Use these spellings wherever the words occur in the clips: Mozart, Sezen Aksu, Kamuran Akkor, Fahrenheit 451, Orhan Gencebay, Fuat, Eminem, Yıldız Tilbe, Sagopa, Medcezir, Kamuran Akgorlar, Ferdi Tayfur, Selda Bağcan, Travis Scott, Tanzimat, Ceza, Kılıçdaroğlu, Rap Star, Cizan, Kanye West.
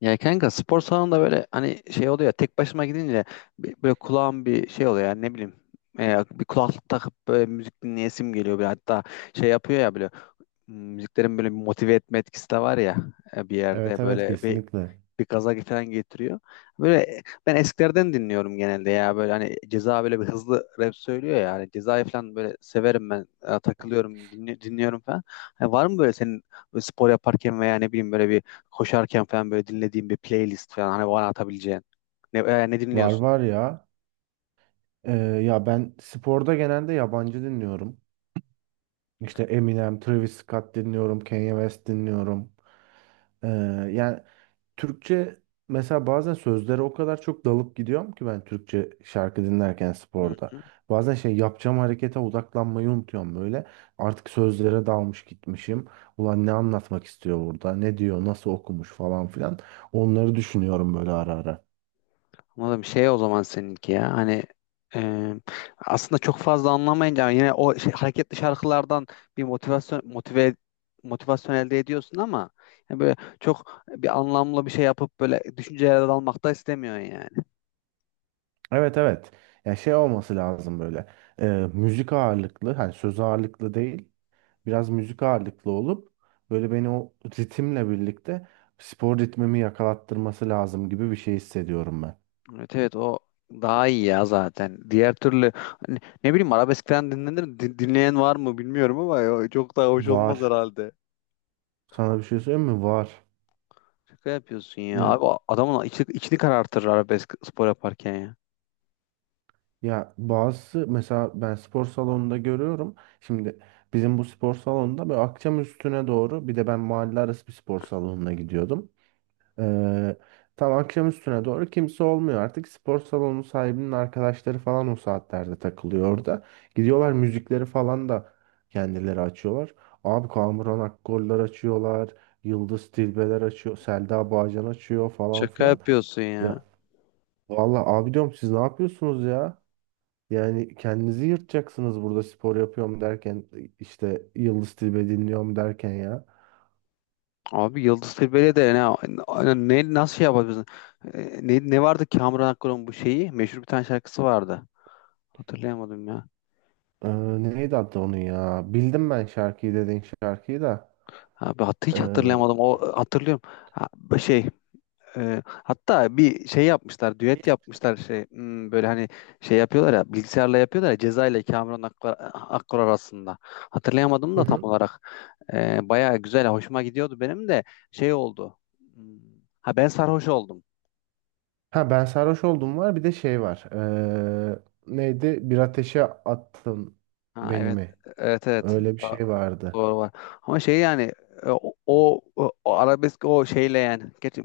Ya kanka, spor salonunda böyle hani şey oluyor ya, tek başıma gidince böyle kulağım bir şey oluyor. Yani ne bileyim, bir kulaklık takıp böyle müzik dinleyesim geliyor böyle. Hatta şey yapıyor ya böyle, müziklerin böyle bir motive etme etkisi de var ya. Bir yerde Evet evet, böyle kesinlikle. bir gaza falan getiriyor. Böyle ben eskilerden dinliyorum genelde ya, böyle hani Ceza böyle bir hızlı rap söylüyor ya, hani Ceza'yı falan böyle severim ben. Takılıyorum, dinliyorum falan. Hani var mı böyle senin böyle spor yaparken veya ne bileyim böyle bir koşarken falan böyle dinlediğin bir playlist falan, hani bana atabileceğin? Ne Var dinliyorsun? var ya. Ya ben sporda genelde yabancı dinliyorum. İşte Eminem, Travis Scott dinliyorum, Kanye West dinliyorum. Ee, Yani Türkçe, mesela bazen sözlere o kadar çok dalıp gidiyorum ki ben Türkçe şarkı dinlerken Hı sporda. hı. Bazen şey yapacağım, harekete odaklanmayı unutuyorum böyle. Artık sözlere dalmış gitmişim. Ulan ne anlatmak istiyor burada? Ne diyor? Nasıl okumuş falan filan. Onları düşünüyorum böyle ara ara. Anladım. Şey, o zaman seninki ya. E, aslında çok fazla anlamayınca yine o şey, hareketli şarkılardan bir motivasyon motive motivasyon elde ediyorsun ama yani böyle çok bir anlamlı bir şey yapıp böyle düşüncelere dalmak da istemiyorsun yani. Evet evet. Ya şey olması lazım böyle. e, Müzik ağırlıklı, hani söz ağırlıklı değil. Biraz müzik ağırlıklı olup böyle beni o ritimle birlikte spor ritmimi yakalattırması lazım gibi bir şey hissediyorum ben. Evet, evet, o daha iyi ya zaten. Diğer türlü hani ne bileyim arabesk falan dinlenir, dinleyen var mı bilmiyorum, ama o çok daha hoş olmaz Var. herhalde. Sana bir şey söyleyeyim mi? Var. Şaka yapıyorsun ya. Ya, Abi o adamın içini, içini karartır arabesk, spor yaparken ya. ya bazısı, mesela ben spor salonunda görüyorum. Şimdi bizim bu spor salonunda böyle akşam üstüne doğru, bir de ben mahalle arası bir spor salonuna gidiyordum. Ee, Tam akşam üstüne doğru kimse olmuyor artık. Spor salonu sahibinin arkadaşları falan o saatlerde takılıyor orada. Gidiyorlar, müzikleri falan da kendileri açıyorlar. Abi Kamuran Akgorlar açıyorlar. Yıldız Tilbeler açıyor. Selda Bağcan açıyor falan Şaka filan. yapıyorsun ya. Ya vallahi abi, diyorum siz ne yapıyorsunuz ya? Yani kendinizi yırtacaksınız burada spor yapıyorum derken, işte Yıldız Tilbe dinliyorum derken ya. Abi Yıldız Tilbe'yle de ne, ne nasıl şey yapabilirsin? Ne vardı Kamuran Akkor'un bu şeyi? Meşhur bir tane şarkısı vardı. Hatırlayamadım ya. Ee, Neydi adı onun ya? Bildim ben şarkıyı, dediğin şarkıyı da. Abi hiç Hı hatırlayamadım. O hatırlıyorum. Ha, bu şey, hatta bir şey yapmışlar, düet yapmışlar şey, böyle hani şey yapıyorlar ya, bilgisayarla yapıyorlar ya, Ceza ile Kamuran Akkor, Akkor arasında. Hatırlayamadım da tam hı. olarak. Bayağı güzel, hoşuma gidiyordu benim de. Şey oldu. Hmm, ha ben sarhoş oldum. Ha ben sarhoş oldum var, bir de şey var. Ee, Neydi? Bir ateşe attın Ha beni evet. mi? Evet evet. Öyle bir şey vardı. Doğru, var. Ama şey, yani e, o, o, o arabesk o şeyle, yani gerçi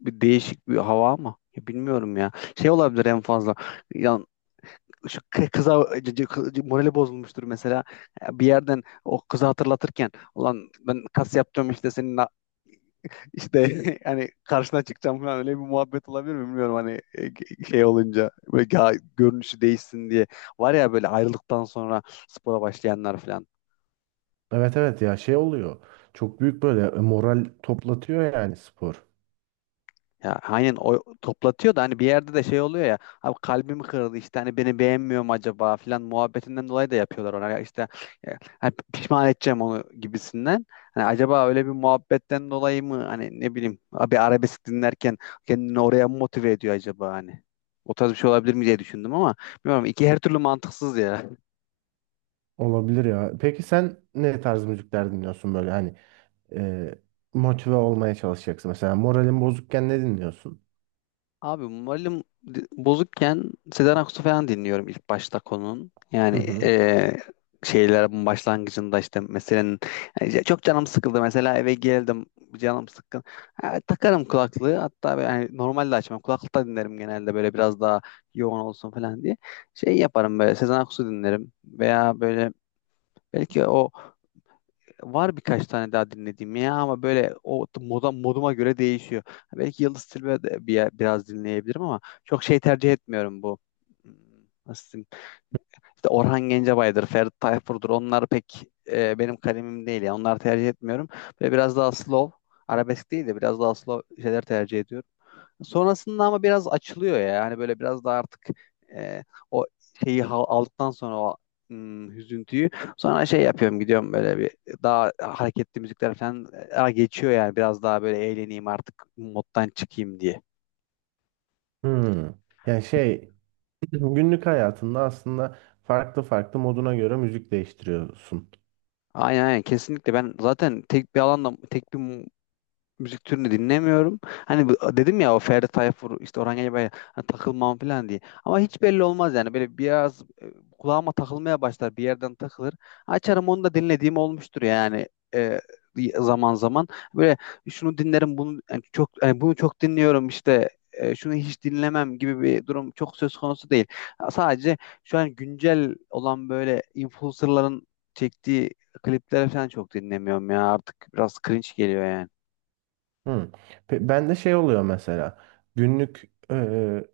bir değişik bir hava, ama ya bilmiyorum ya. Şey olabilir en fazla. Yani şu kıza morali bozulmuştur mesela. Bir yerden o kızı hatırlatırken, ulan ben kas yapacağım işte senin işte hani karşına çıkacağım falan, öyle bir muhabbet olabilir mi bilmiyorum, hani şey olunca böyle görünüşü değişsin diye. Var ya böyle ayrılıktan sonra spora başlayanlar falan. Evet evet, ya şey oluyor. Çok büyük böyle moral toplatıyor yani spor. Ya aynen, o toplatıyor da hani bir yerde de şey oluyor ya, abi kalbimi kırdı işte, hani beni beğenmiyor mu acaba filan muhabbetinden dolayı da yapıyorlar ona. Ya işte e, hani pişman edeceğim onu gibisinden. Hani acaba öyle bir muhabbetten dolayı mı, hani ne bileyim abi, arabesk dinlerken kendini oraya mı motive ediyor acaba hani. O tarz bir şey olabilir mi diye düşündüm, ama bilmiyorum, iki her türlü mantıksız ya. Olabilir ya. Peki sen ne tarz müzikler dinliyorsun böyle, hani e, motive olmaya çalışacaksın. Mesela moralin bozukken ne dinliyorsun? Abi malum, bozukken Sezen Aksu falan dinliyorum ilk başta konunun. Hı Yani hı. Şeylerin başlangıcında işte, meselenin, yani işte çok canım sıkıldı mesela, eve geldim, canım sıkkın. Ha, takarım kulaklığı, hatta böyle, yani normalde açmam, kulaklıkta dinlerim genelde böyle, biraz daha yoğun olsun falan diye. Şey yaparım böyle, Sezen Aksu dinlerim veya böyle belki o, var birkaç tane daha dinlediğim ya, ama böyle o moduma göre değişiyor. Belki Yıldız Tilbe de biraz dinleyebilirim, ama çok şey tercih etmiyorum bu. Hmm, nasıl diyeyim? İşte Orhan Gencebay'dır, Ferdi Tayfur'dur. Onlar pek benim kalemim değil ya. Onları tercih etmiyorum. Böyle biraz daha slow, arabesk değil de biraz daha slow şeyler tercih ediyorum. Sonrasında ama biraz açılıyor ya. Hani böyle biraz daha artık e, o şeyi aldıktan sonra o, hüzüntüyü, sonra şey yapıyorum, gidiyorum böyle bir daha hareketli müzikler falan, geçiyor yani, biraz daha böyle eğleneyim artık, moddan çıkayım diye. Hmm. Yani şey, günlük hayatında aslında farklı farklı, moduna göre müzik değiştiriyorsun. Aynen aynen, kesinlikle ben zaten tek bir alanda tek bir müzik türünü dinlemiyorum. Hani dedim ya, o Ferdi Tayfur, işte Orhan Gencebay'la hani takılmam falan diye. Ama hiç belli olmaz yani, böyle biraz kulağıma takılmaya başlar, bir yerden takılır. Açarım, onu da dinlediğim olmuştur yani, e, zaman zaman. Böyle şunu dinlerim bunu, yani çok, yani bunu çok dinliyorum işte, şunu hiç dinlemem gibi bir durum çok söz konusu değil. Sadece şu an güncel olan böyle influencerların çektiği klipleri falan çok dinlemiyorum ya artık, biraz cringe geliyor yani. Hı. Ben de şey oluyor mesela, günlük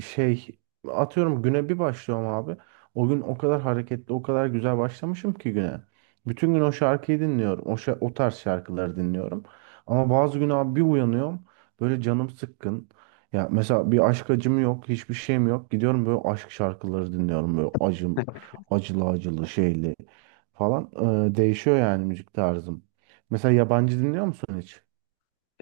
şey, atıyorum güne bir başlıyorum abi. O gün o kadar hareketli, o kadar güzel başlamışım ki güne. Bütün gün o şarkıyı dinliyorum. O tarz şarkıları dinliyorum. Ama bazı gün abi bir uyanıyorum, böyle canım sıkkın. Ya mesela bir aşk acım yok, hiçbir şeyim yok. Gidiyorum böyle aşk şarkıları dinliyorum, böyle acım, acılı acılı şeyli falan. Değişiyor yani müzik tarzım. Mesela yabancı dinliyor musun hiç?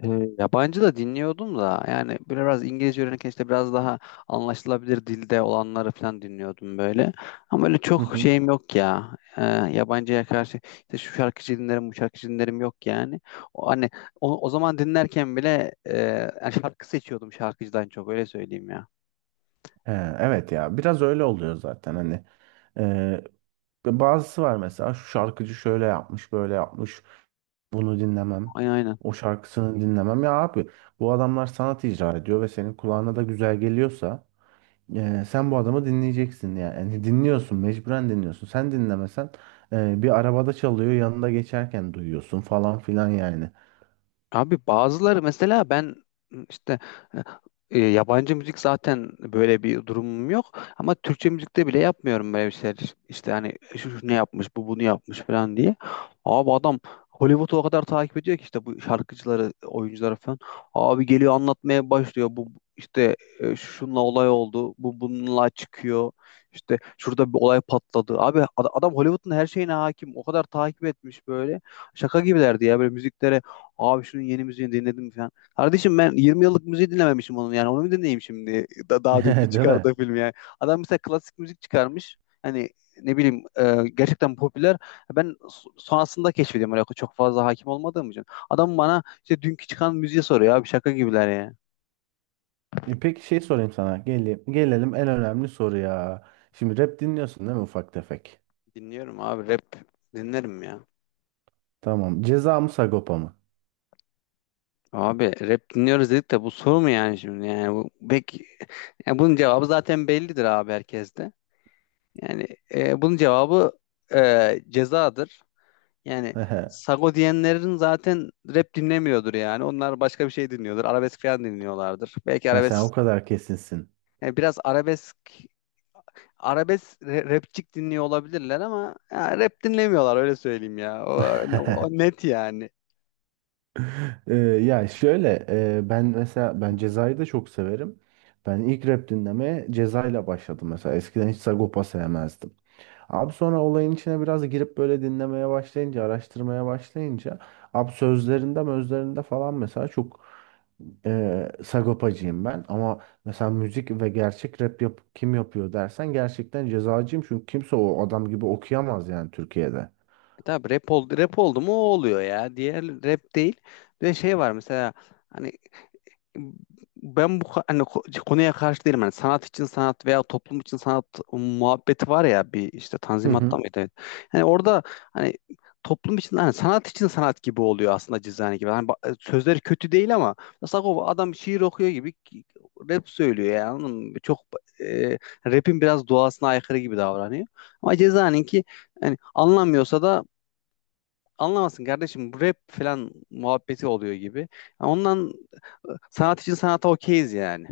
E, Yabancı da dinliyordum da, yani böyle biraz İngilizce öğrenirken işte biraz daha anlaşılabilir dilde olanları falan dinliyordum böyle. Ama öyle Hı çok hı. şeyim yok ya. Yabancıya karşı işte şu şarkıcı dinlerim, bu şarkıcı dinlerim yok yani. Hani o zaman dinlerken bile yani şarkı seçiyordum şarkıcıdan çok, öyle söyleyeyim ya. Ee, Evet, ya biraz öyle oluyor zaten hani. Ee, Bazısı var mesela, şu şarkıcı şöyle yapmış, böyle yapmış, bunu dinlemem, Aynen aynen. o şarkısını dinlemem. Ya abi, bu adamlar sanat icra ediyor ve senin kulağına da güzel geliyorsa sen bu adamı dinleyeceksin yani. Yani dinliyorsun, mecburen dinliyorsun, sen dinlemesen bir arabada çalıyor, yanında geçerken duyuyorsun falan filan yani. Abi bazıları mesela, ben işte yabancı müzik zaten böyle bir durumum yok, ama Türkçe müzikte bile yapmıyorum böyle bir şeyler. İşte hani şu ne yapmış, bu bunu yapmış falan diye. Abi adam Hollywood'u o kadar takip ediyor ki işte bu şarkıcıları, oyuncuları falan. Abi geliyor, anlatmaya başlıyor. Bu işte şununla olay oldu, bu bununla çıkıyor. İşte şurada bir olay patladı. Abi adam Hollywood'un her şeyine hakim. O kadar takip etmiş böyle. Şaka gibilerdi ya böyle müziklere. Abi şunun yeni müziğini dinledim falan. Kardeşim, ben 20 yıllık müziği dinlememişim onun yani. Onu mu dinleyeyim şimdi? Daha dünkü Değil çıkardığı mi? film yani. Adam mesela klasik müzik çıkarmış. Hani ne bileyim gerçekten popüler. Ben sonrasında keşfediyorum, öyle çok fazla hakim olmadığım için. Adam bana işte dünkü çıkan müziği soruyor, abi şaka gibiler ya. Peki şey sorayım sana, gelelim en önemli soruya. Şimdi rap dinliyorsun değil mi, ufak tefek? Dinliyorum abi, rap dinlerim ya. Tamam. Ceza mı Sagopa mı? Abi rap dinliyoruz dedik de, bu soru mu yani şimdi? Yani bu pek, yani bunun cevabı zaten bellidir abi, herkeste. Yani bunun cevabı cezadır. Yani sago diyenlerin zaten rap dinlemiyordur yani. Onlar başka bir şey dinliyordur. Arabesk falan dinliyorlardır. Belki Ha, sen o arabesk, kadar kesinsin. yani biraz arabesk rapçik dinliyor olabilirler, ama ya rap dinlemiyorlar, öyle söyleyeyim ya. O net yani. Ya şöyle, ben mesela ben Ceza'yı da çok severim. Ben ilk rap dinlemeye Ceza'yla başladım mesela. Eskiden hiç Sagopa sevmezdim. Abi sonra olayın içine biraz girip böyle dinlemeye başlayınca, araştırmaya başlayınca, abi sözlerinde, mözlerinde falan mesela çok Sagopacıyım ben. Ama mesela müzik ve gerçek rap yap kim yapıyor dersen, gerçekten Ceza'cıyım. Çünkü kimse o adam gibi okuyamaz yani Türkiye'de. E tabii, rap oldu, rap oldu mu o oluyor ya. Diğer rap değil. Ve şey var mesela, hani ben bu hani konuya karşı değilim. Hani sanat için sanat veya toplum için sanat muhabbeti var ya bir, işte Hı Tanzimat'ta hı. mıydı? Evet. Yani orada hani toplum için, hani sanat için sanat gibi oluyor aslında Cizani gibi. Hani sözleri kötü değil, ama mesela adam şiir okuyor gibi rap söylüyor yani. Anladın mı? Çok e, rap'in biraz doğasına aykırı gibi davranıyor. Ama Cezaninki, hani anlamıyorsa da anlamasın kardeşim, bu rap falan muhabbeti oluyor gibi. Ya ondan sanat için sanata okeyiz yani.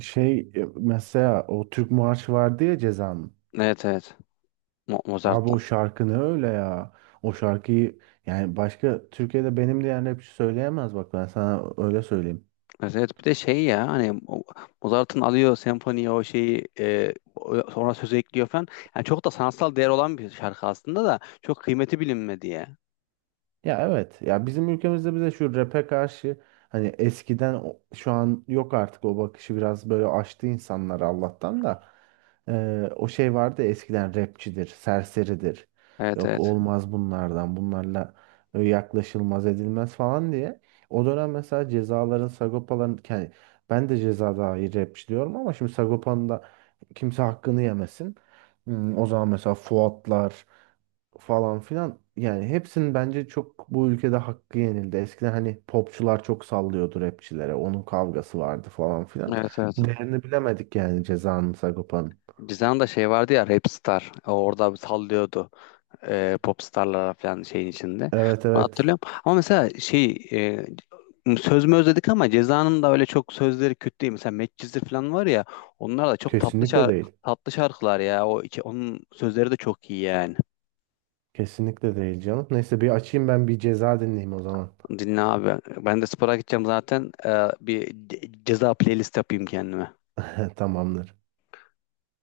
Şey, mesela o Türk Marşı vardı ya Ceza'nın. Evet evet. Abi o Mozart'tan. şarkı ne öyle ya. O şarkıyı, yani başka Türkiye'de benim de diyen rapçi söyleyemez, bak ben sana öyle söyleyeyim. Evet, evet. Bir de şey ya, hani Mozart'ın alıyor senfoniye o şeyi, sonra söz ekliyor falan. Yani çok da sanatsal değer olan bir şarkı aslında, da çok kıymeti bilinmedi ya. Ya evet. Ya bizim ülkemizde bize şu rap'e karşı, hani eskiden şu an yok artık o bakışı, biraz böyle açtı insanlar Allah'tan da. O şey vardı ya, eskiden rapçidir, serseridir. Evet Yok, evet. olmaz bunlardan. Bunlarla yaklaşılmaz, edilmez falan diye. O dönem mesela cezaların, Sagopa'ların, yani ben de ceza dair rapçi diyorum ama şimdi Sagopa'nın da kimse hakkını yemesin. O zaman mesela Fuatlar falan filan. Yani hepsinin bence çok bu ülkede hakkı yenildi. Eskiden hani popçular çok sallıyordu rapçilere. Onun kavgası vardı falan filan. Evet evet. Değerini bilemedik yani Ceza'nın, Sagopa'nın. Cizan'da şey vardı ya, Rap Star. O orada bir sallıyordu popstarlara falan şeyin içinde. Evet Onu evet. hatırlıyorum. Ama mesela şey, söz mü özledik, ama Ceza'nın da öyle çok sözleri kötü değil. Mesela Medcezir falan var ya, onlar da çok Kesinlikle değil. tatlı şarkılar ya. Onun sözleri de çok iyi yani. Kesinlikle değil canım. Neyse, bir açayım ben bir Ceza dinleyeyim o zaman. Dinle abi. Ben de spora gideceğim zaten. E, bir ceza playlist yapayım kendime. Tamamdır.